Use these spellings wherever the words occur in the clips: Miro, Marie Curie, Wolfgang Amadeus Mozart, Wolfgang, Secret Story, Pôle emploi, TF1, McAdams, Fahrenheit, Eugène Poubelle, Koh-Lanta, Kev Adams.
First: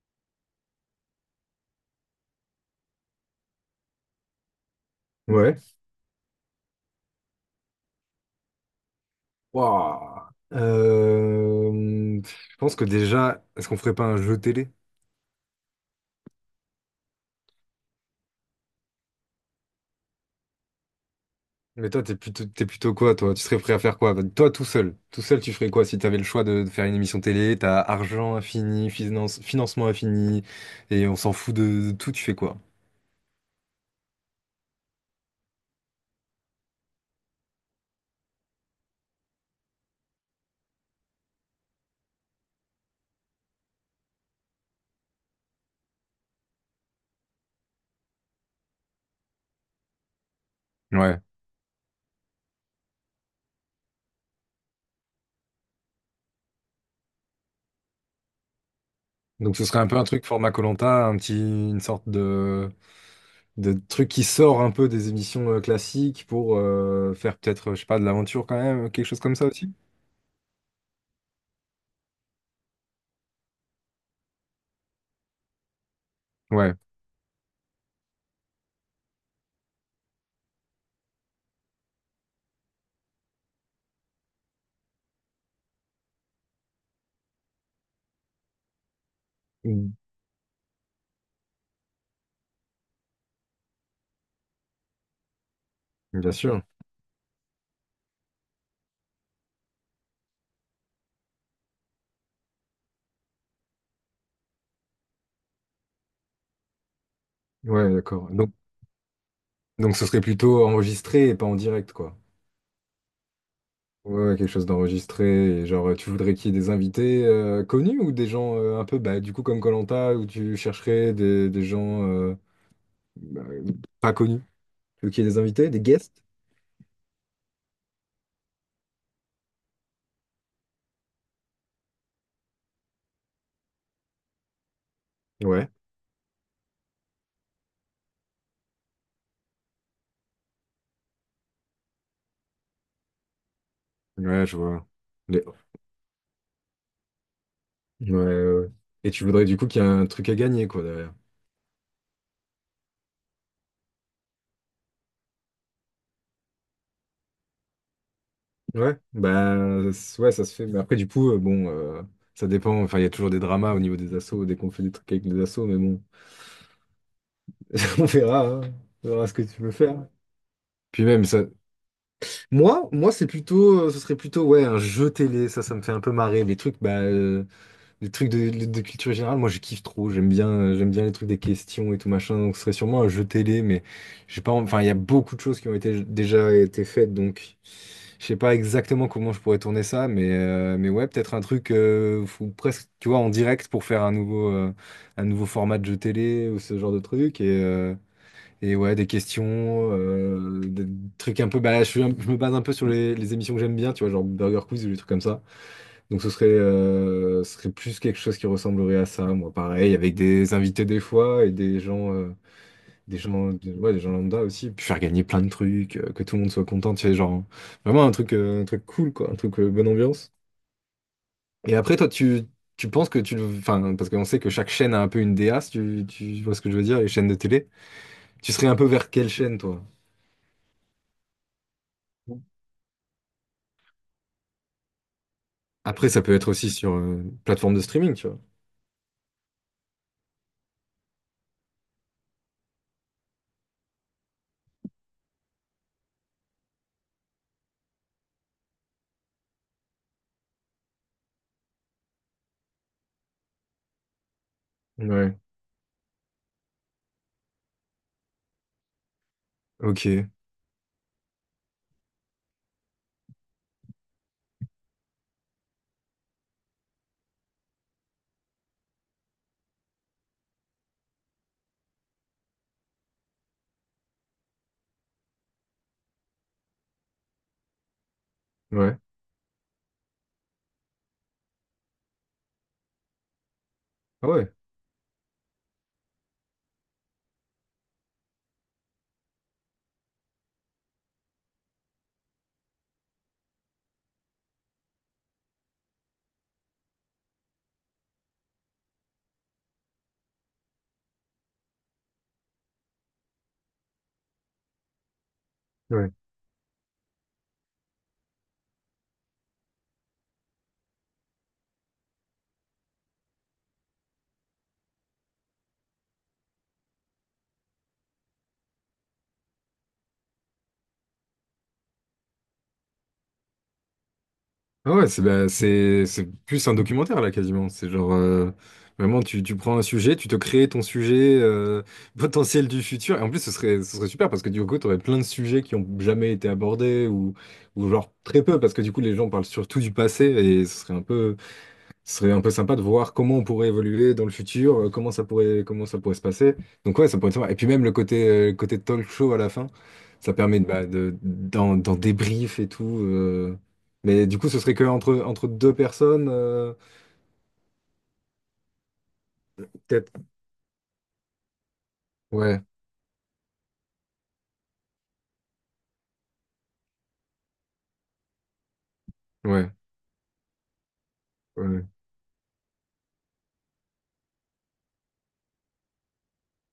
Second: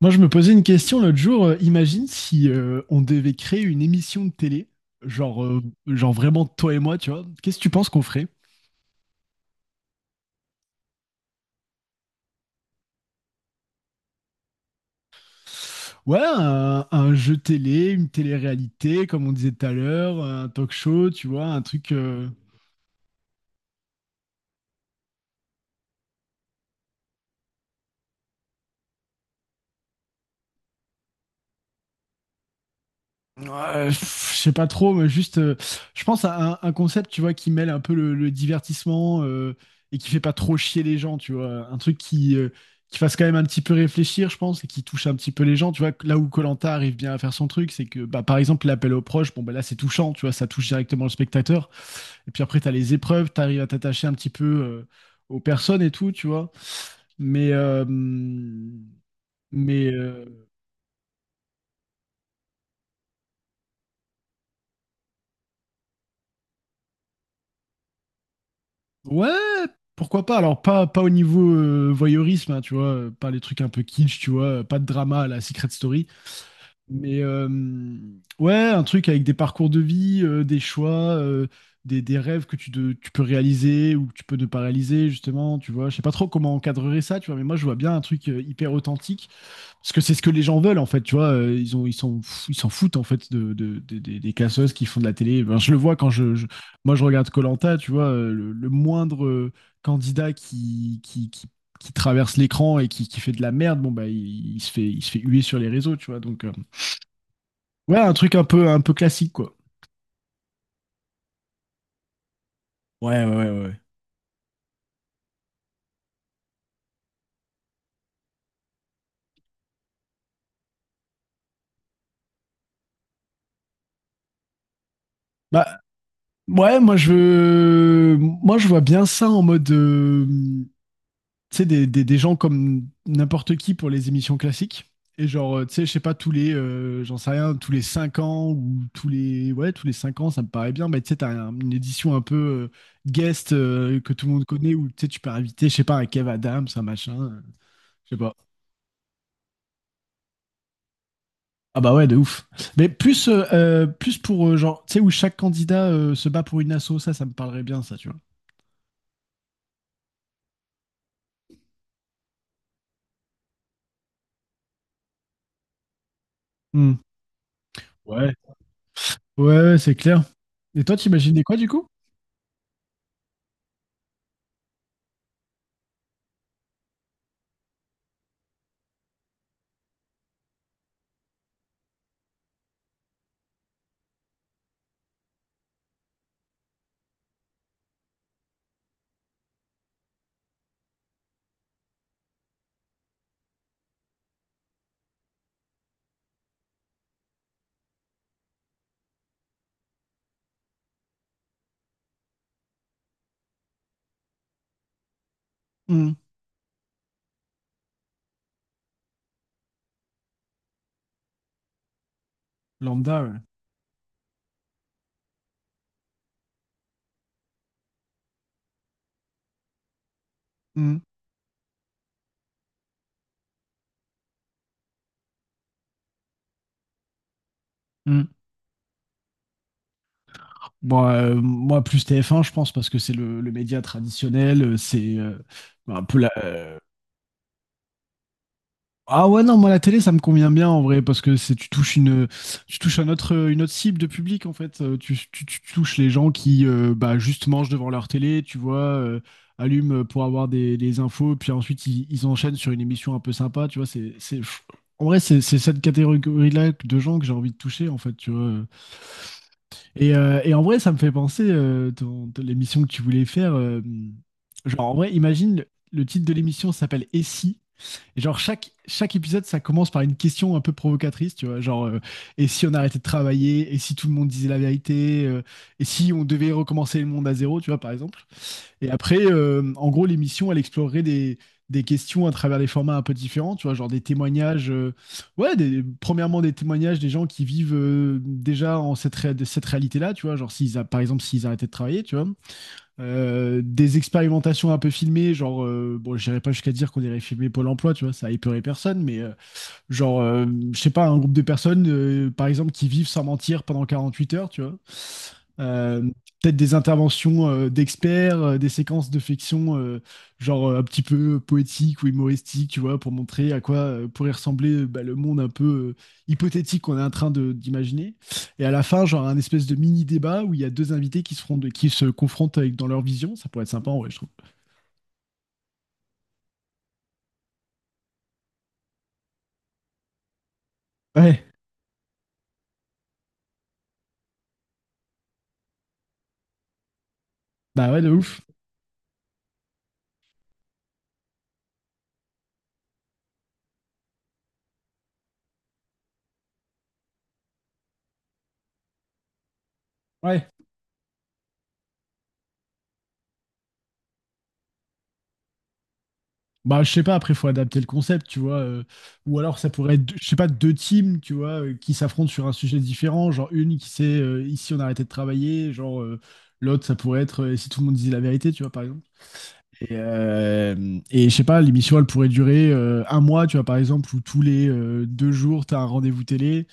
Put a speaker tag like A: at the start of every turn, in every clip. A: Moi, je me posais une question l'autre jour. Imagine si on devait créer une émission de télé, genre,
B: Ouais.
A: euh, genre vraiment toi et moi, tu vois. Qu'est-ce que tu penses qu'on ferait?
B: Waouh. Je pense que déjà, est-ce qu'on ferait pas un jeu télé?
A: Ouais, un jeu télé, une télé-réalité, comme on disait tout à l'heure, un talk show, tu vois, un
B: Mais
A: truc.
B: toi, t'es plutôt, t'es plutôt quoi, toi? Tu serais prêt à faire quoi? Bah, toi, tout seul. Tout seul, tu ferais quoi si t'avais le choix de faire une émission télé? T'as argent infini, finance, financement infini, et on s'en fout de tout, tu fais quoi?
A: Ouais, je sais pas trop, mais juste, je pense à un concept, tu vois, qui mêle un peu le divertissement et qui fait pas trop chier les gens, tu vois. Un truc qui fasse quand même un petit peu réfléchir, je pense, et qui touche un petit peu les gens, tu vois. Là où koh arrive bien à faire son truc, c'est que, bah, par exemple, l'appel aux proches, bon, bah là, c'est touchant, tu vois, ça touche directement le
B: Ouais.
A: spectateur. Et puis après, t'as les épreuves, t'arrives à t'attacher un petit peu aux personnes et tout, tu vois. Mais, euh,
B: Donc ce serait un
A: mais,
B: peu un truc
A: euh,
B: format koh un petit, une sorte de truc qui sort un peu des émissions classiques pour faire peut-être, je sais pas, de l'aventure quand même, quelque chose
A: Ouais,
B: comme ça aussi?
A: pourquoi pas? Alors, pas au niveau voyeurisme, hein, tu vois, pas les trucs un peu kitsch, tu vois, pas de drama à la Secret Story,
B: Ouais.
A: mais ouais, un truc avec des parcours de vie, des choix, des rêves que tu peux réaliser ou que tu peux ne pas réaliser, justement, tu vois. Je sais pas trop comment encadrer ça, tu vois, mais moi, je vois bien un truc hyper authentique parce
B: Mm.
A: que c'est ce que les gens veulent en fait, tu vois, ils sont, ils s'en foutent en fait des casseuses qui font de la télé. Ben, je le vois quand
B: Bien sûr.
A: moi je regarde Koh-Lanta, tu vois, le moindre candidat qui traverse l'écran et qui fait de la merde, bon bah il se fait huer sur les réseaux, tu vois. Donc
B: Ouais,
A: ouais, un
B: d'accord.
A: truc
B: Donc,
A: un peu classique quoi.
B: donc ce serait plutôt enregistré et pas en direct, quoi.
A: Ouais, ouais, ouais, ouais.
B: Ouais, ouais, quelque chose d'enregistré. Et genre, tu voudrais qu'il y ait des invités connus ou des gens un peu, bah, du coup, comme koh où tu chercherais des gens bah, pas connus. Tu veux qu'il y ait des invités, des
A: Bah
B: guests?
A: ouais, moi je vois bien ça en mode. Tu sais, des gens comme n'importe qui pour les émissions classiques. Et genre,
B: Ouais.
A: tu sais, je sais pas, j'en sais rien, tous les 5 ans ou tous les, ouais, tous les 5 ans, ça me paraît bien. Mais tu sais, une édition un peu guest que tout le monde
B: Ouais, je
A: connaît
B: vois.
A: où tu sais, tu peux
B: Les-
A: inviter, je sais pas, un Kev Adams, un machin,
B: Ouais,
A: je sais pas.
B: ouais. Ouais. Et tu voudrais, du coup, qu'il y ait un truc à gagner, quoi, derrière.
A: Ah bah ouais, de ouf. Mais plus, plus pour, genre, tu sais, où chaque candidat se bat pour une asso, ça me parlerait bien, ça, tu vois.
B: Ouais, bah, ouais, ça se fait. Mais après, du coup, bon, ça dépend. Enfin, il y a toujours des dramas au niveau des assos, dès qu'on fait des trucs avec des assos, mais bon.
A: Hmm.
B: On
A: Ouais.
B: verra, hein. On verra ce que
A: Ouais,
B: tu veux
A: ouais, c'est
B: faire.
A: clair. Et toi,
B: Puis même,
A: t'imaginais
B: ça,
A: quoi, du coup?
B: moi, c'est plutôt, ce serait plutôt, ouais, un jeu télé. Ça me fait un peu marrer. Les trucs, bah, les trucs de culture générale, moi, je kiffe trop. J'aime bien les trucs des questions et tout machin. Donc, ce serait sûrement un jeu télé, mais j'ai pas, enfin, il y a beaucoup de choses qui ont été déjà été faites, donc je sais pas exactement comment je pourrais tourner ça, mais ouais, peut-être un truc, faut presque, tu vois, en direct pour faire un nouveau format de jeu télé ou ce genre de truc. Et ouais, des questions, des trucs un peu. Bah là, suis je me base un peu sur les émissions que j'aime bien, tu vois, genre Burger Quiz ou des trucs comme ça.
A: Hmm.
B: Donc ce serait plus quelque chose qui ressemblerait à ça, moi, pareil, avec des invités des fois et des
A: Lambda, ouais.
B: gens, ouais, des gens lambda aussi. Puis faire gagner plein de trucs, que tout le monde soit content, tu sais, genre vraiment un truc cool, quoi, un truc bonne ambiance.
A: Hmm.
B: Et après, toi, tu penses que tu, enfin, parce qu'on sait que chaque chaîne a un peu une DA, si tu, tu vois ce que je veux dire, les chaînes de télé.
A: Hmm.
B: Tu serais un peu vers quelle chaîne, toi?
A: Bon, moi, plus TF1, je pense, parce que c'est le média traditionnel, c'est bah, un
B: Après,
A: peu
B: ça
A: la...
B: peut être aussi sur une plateforme de streaming, tu vois.
A: Ah ouais, non, moi, la télé, ça me convient bien, en vrai, parce que c'est tu touches un autre, une autre cible de public, en fait. Tu touches les gens qui, bah, juste mangent devant leur télé, tu vois, allument pour avoir des infos, puis ensuite, ils enchaînent sur une émission un peu sympa, tu vois, en vrai,
B: Ouais.
A: c'est cette catégorie-là de gens que j'ai envie de toucher, en fait, tu vois.
B: Ok.
A: Et en vrai, ça me fait penser l'émission que tu voulais faire. Genre, en vrai, imagine, le titre de l'émission s'appelle Et si? Et genre, chaque épisode, ça commence par une question un peu provocatrice, tu vois. Genre, et si on arrêtait de travailler? Et si tout le monde disait la vérité? Et si on devait recommencer le monde à zéro, tu vois, par exemple? Et
B: Ouais.
A: après, en gros, l'émission, elle explorerait des questions à travers des formats un peu différents, tu vois, genre des
B: Ah ouais.
A: témoignages, ouais, premièrement des témoignages des gens qui vivent déjà en cette, de cette réalité-là, tu vois, genre s'ils a, par exemple s'ils arrêtaient de travailler, tu vois. Des expérimentations un peu filmées, bon, j'irai pas jusqu'à dire qu'on irait filmer Pôle emploi, tu vois, ça épeuré personne, mais genre, euh, je sais pas, un groupe de personnes, par exemple, qui vivent sans mentir pendant 48 heures, tu vois. Euh,
B: Ouais.
A: Peut-être des interventions d'experts, des séquences de fiction, un petit peu poétique ou humoristique, tu vois, pour montrer à quoi pourrait ressembler bah, le monde un peu hypothétique qu'on est d'imaginer. Et à la fin, genre un espèce de mini débat où il y a deux invités qui qui se confrontent avec, dans leur vision. Ça pourrait être sympa, ouais, je trouve.
B: Ah ouais, c'est bah, c'est plus un documentaire là quasiment. C'est genre vraiment tu, tu prends un sujet, tu te crées ton sujet
A: Ouais,
B: potentiel du futur. Et en plus, ce serait super parce que du coup, tu aurais plein de sujets qui ont jamais été abordés ou
A: bah ouais, de
B: genre
A: ouf.
B: très peu parce que du coup, les gens parlent surtout du passé et ce serait un peu ce serait un peu sympa de voir comment on pourrait évoluer dans le futur, comment ça pourrait se passer. Donc ouais, ça pourrait être sympa. Et puis même le côté talk show à la fin, ça
A: Ouais.
B: permet de, bah, d'en, d'en débrief et tout. Mais du coup, ce serait que entre, entre deux personnes,
A: Bah, je sais pas, après, faut adapter le concept, tu vois. Ou alors, ça pourrait être,
B: peut-être.
A: je sais pas, deux teams, tu vois, qui s'affrontent sur un
B: Ouais,
A: sujet différent. Genre, une qui sait, ici, on a arrêté de travailler. L'autre, ça pourrait être, si tout le monde disait la vérité, tu vois, par exemple.
B: ouais,
A: Et je sais pas,
B: ouais,
A: l'émission, elle pourrait durer un mois, tu vois, par exemple, où tous les deux jours, t'as un rendez-vous télé.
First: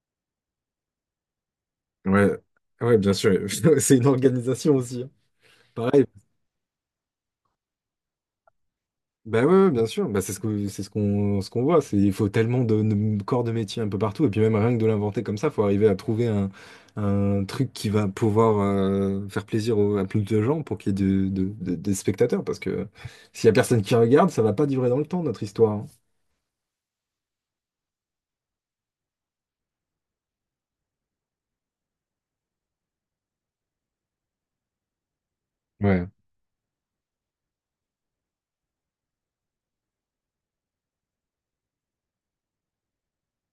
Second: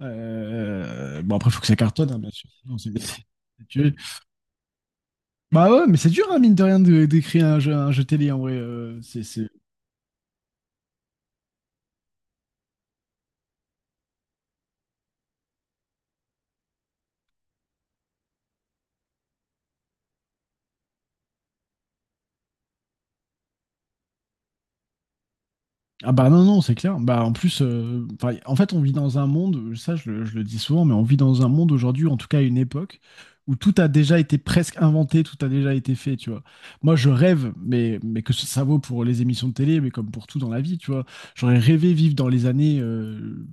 A: Bon, après, faut que ça cartonne, hein, bien
B: ouais,
A: sûr. Sinon,
B: ouais, bien
A: c'est-
B: sûr.
A: c'est-
B: C'est une organisation aussi, hein.
A: Bah ouais, mais
B: Pareil,
A: c'est dur, hein, mine de rien, d'écrire un jeu télé, en vrai.
B: ben oui, oui, bien sûr. Ben, c'est ce que c'est ce qu'on voit. C'est il faut tellement de corps de métier un peu partout. Et puis même rien que de l'inventer comme ça, faut arriver à trouver un truc qui va pouvoir faire plaisir à plus de gens pour qu'il y ait de, des spectateurs. Parce que s'il y a personne qui regarde, ça va pas durer dans le temps notre histoire, hein.
A: Ah bah non, non, c'est clair. Bah en plus, enfin, en fait, on vit dans un monde, je le dis souvent, mais on vit dans un monde aujourd'hui, en tout cas à une époque, où tout a déjà été presque inventé, tout a déjà été
B: Ouais.
A: fait, tu vois. Moi, je rêve, mais que ça vaut pour les émissions de télé, mais comme pour tout dans la vie, tu vois. J'aurais rêvé vivre dans les années,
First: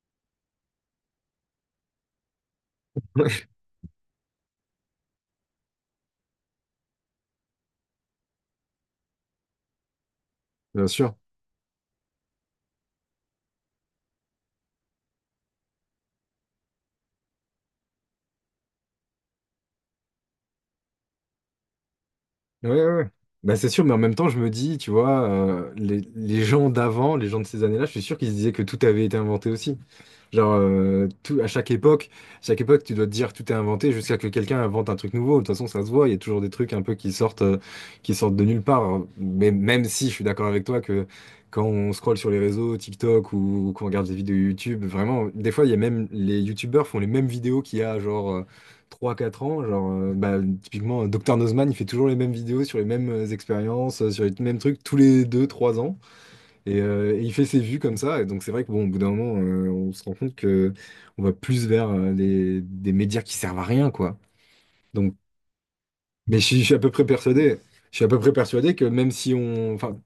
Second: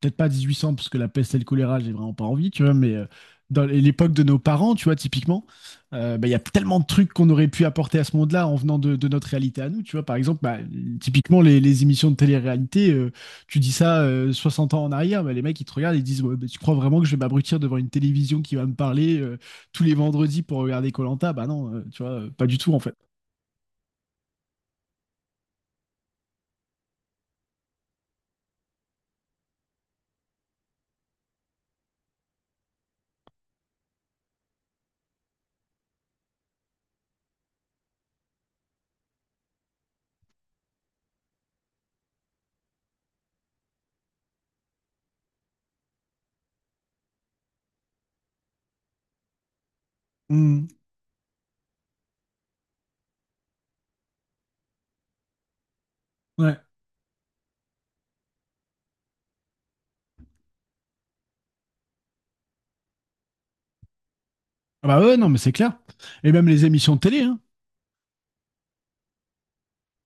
A: peut-être pas 1800, parce que la peste et le choléra, j'ai vraiment pas envie, tu vois, mais dans l'époque de nos parents, tu vois, typiquement bah, il y a tellement de trucs qu'on aurait pu apporter à ce monde-là en venant de notre réalité à nous. Tu vois, par exemple, bah,
B: Bien sûr.
A: typiquement les émissions de télé-réalité, tu dis ça 60 ans en arrière, bah, les mecs ils te regardent et ils disent ouais, bah, tu crois vraiment que je vais m'abrutir devant une télévision qui va me parler tous les vendredis pour regarder koh? Bah non, tu vois, pas du
B: Ouais,
A: tout en
B: ouais,
A: fait.
B: ouais. Bah, c'est sûr, mais en même temps, je me dis, tu vois, les gens d'avant, les gens de ces années-là, je suis sûr qu'ils se disaient que tout avait été inventé aussi. Genre, tout, à chaque époque, tu dois te dire tout est inventé jusqu'à que quelqu'un invente un truc nouveau. De toute façon, ça se voit, il y a toujours des trucs un peu qui sortent de nulle part. Mais même si je suis d'accord avec toi que quand on scrolle sur les réseaux, TikTok ou qu'on regarde des vidéos YouTube, vraiment, des fois, il y a même les YouTubeurs font les mêmes vidéos qu'il y a, genre, trois quatre ans, genre, bah,
A: Mm.
B: typiquement, Dr Nozman, il fait toujours les mêmes vidéos sur les mêmes expériences, sur les mêmes trucs, tous les deux trois ans.
A: Ouais.
B: Et il fait ses vues comme ça. Et donc, c'est vrai que, bon, au bout d'un moment, on se rend compte que on va plus vers des médias qui servent à rien, quoi.
A: Ah bah
B: Donc,
A: ouais, non, mais c'est clair. Et
B: mais je
A: même
B: suis
A: les
B: je suis à peu
A: émissions de
B: près
A: télé, hein.
B: persuadé, je suis à peu près persuadé que même si on, enfin,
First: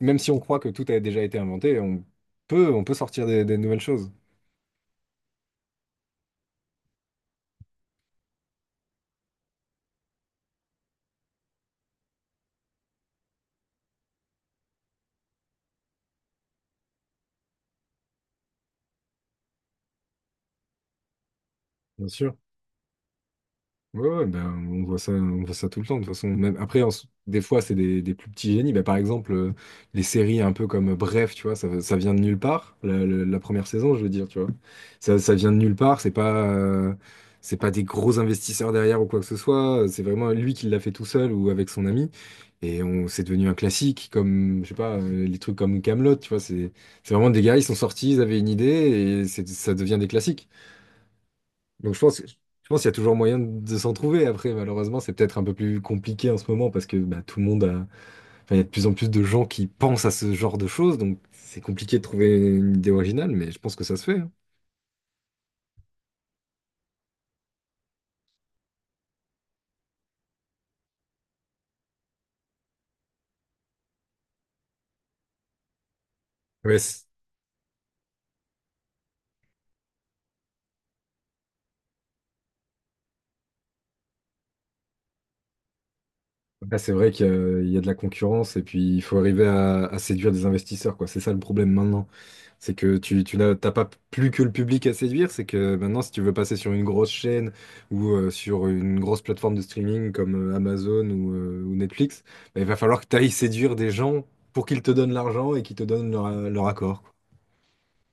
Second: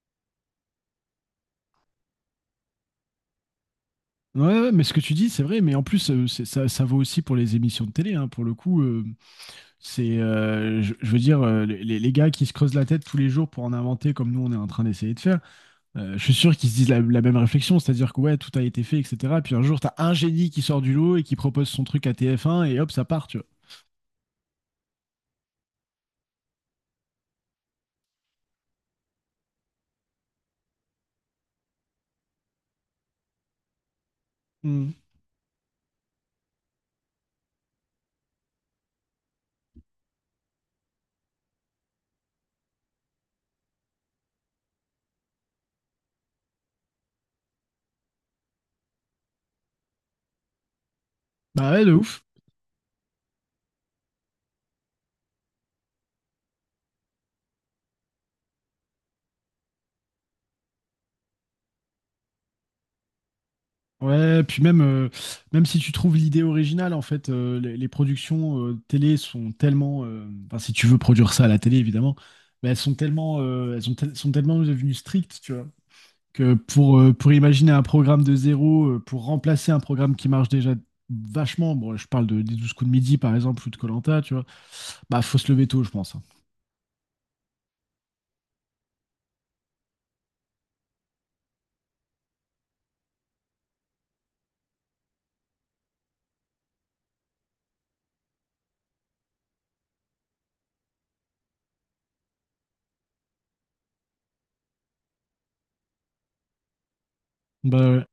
B: même si on croit que tout a déjà été inventé, on peut sortir des nouvelles choses.
A: Ouais, ouais, mais ce que tu dis, c'est vrai, mais en plus, ça, ça vaut aussi pour les émissions de télé, hein, pour le coup. C'est, je veux dire, les gars qui se creusent la tête tous les jours pour en inventer comme nous on est en train d'essayer de faire, je suis sûr qu'ils se disent la même réflexion, c'est-à-dire que ouais, tout a été fait, etc. Puis un jour, t'as un génie qui sort du lot et qui propose son truc
B: Bien
A: à
B: sûr.
A: TF1 et hop, ça part, tu vois.
B: Ouais, ouais, ben, on voit ça tout le temps. De toute façon, même après, des fois, c'est des plus petits génies. Ben, par exemple, les séries un peu comme Bref, tu vois, ça vient de nulle part. La, la première saison, je veux dire, tu vois,
A: Mm.
B: ça vient de nulle part. C'est pas des gros investisseurs derrière ou quoi que ce soit. C'est vraiment lui qui l'a fait tout seul ou avec son ami. Et on, c'est devenu un classique, comme, je sais pas, les trucs comme Camelot, tu vois. C'est vraiment des gars, ils sont sortis, ils avaient une idée et ça devient des classiques.
A: Bah ouais, de
B: Donc
A: ouf.
B: je pense qu'il y a toujours moyen de s'en trouver. Après, malheureusement, c'est peut-être un peu plus compliqué en ce moment parce que bah, tout le monde a... enfin, il y a de plus en plus de gens qui pensent à ce genre de choses, donc c'est compliqué de trouver une idée originale, mais je pense que ça se fait, hein.
A: Ouais, puis même, même si tu trouves l'idée originale, en fait, les productions télé sont tellement, enfin, si tu veux produire ça à la télé, évidemment, mais elles sont tellement, elles sont, tel- sont tellement devenues strictes, tu vois. Que
B: Ouais, c-
A: pour imaginer un programme de zéro, pour remplacer un programme qui marche déjà vachement, bon, je parle de, des 12 coups de midi par exemple, ou de Colanta, tu vois, bah faut se lever tôt, je pense. Hein.
B: bah, c'est vrai qu'il y a il y a de la concurrence et puis il faut arriver à séduire des investisseurs, quoi. C'est ça le problème maintenant. C'est que tu n'as t'as pas plus que le public à séduire, c'est que maintenant, si tu veux passer sur une grosse chaîne ou sur une grosse plateforme de streaming comme Amazon ou Netflix, bah, il va falloir que tu ailles séduire des gens pour qu'ils te donnent l'argent et qu'ils te donnent leur, leur accord, quoi.
A: Bah, ouais.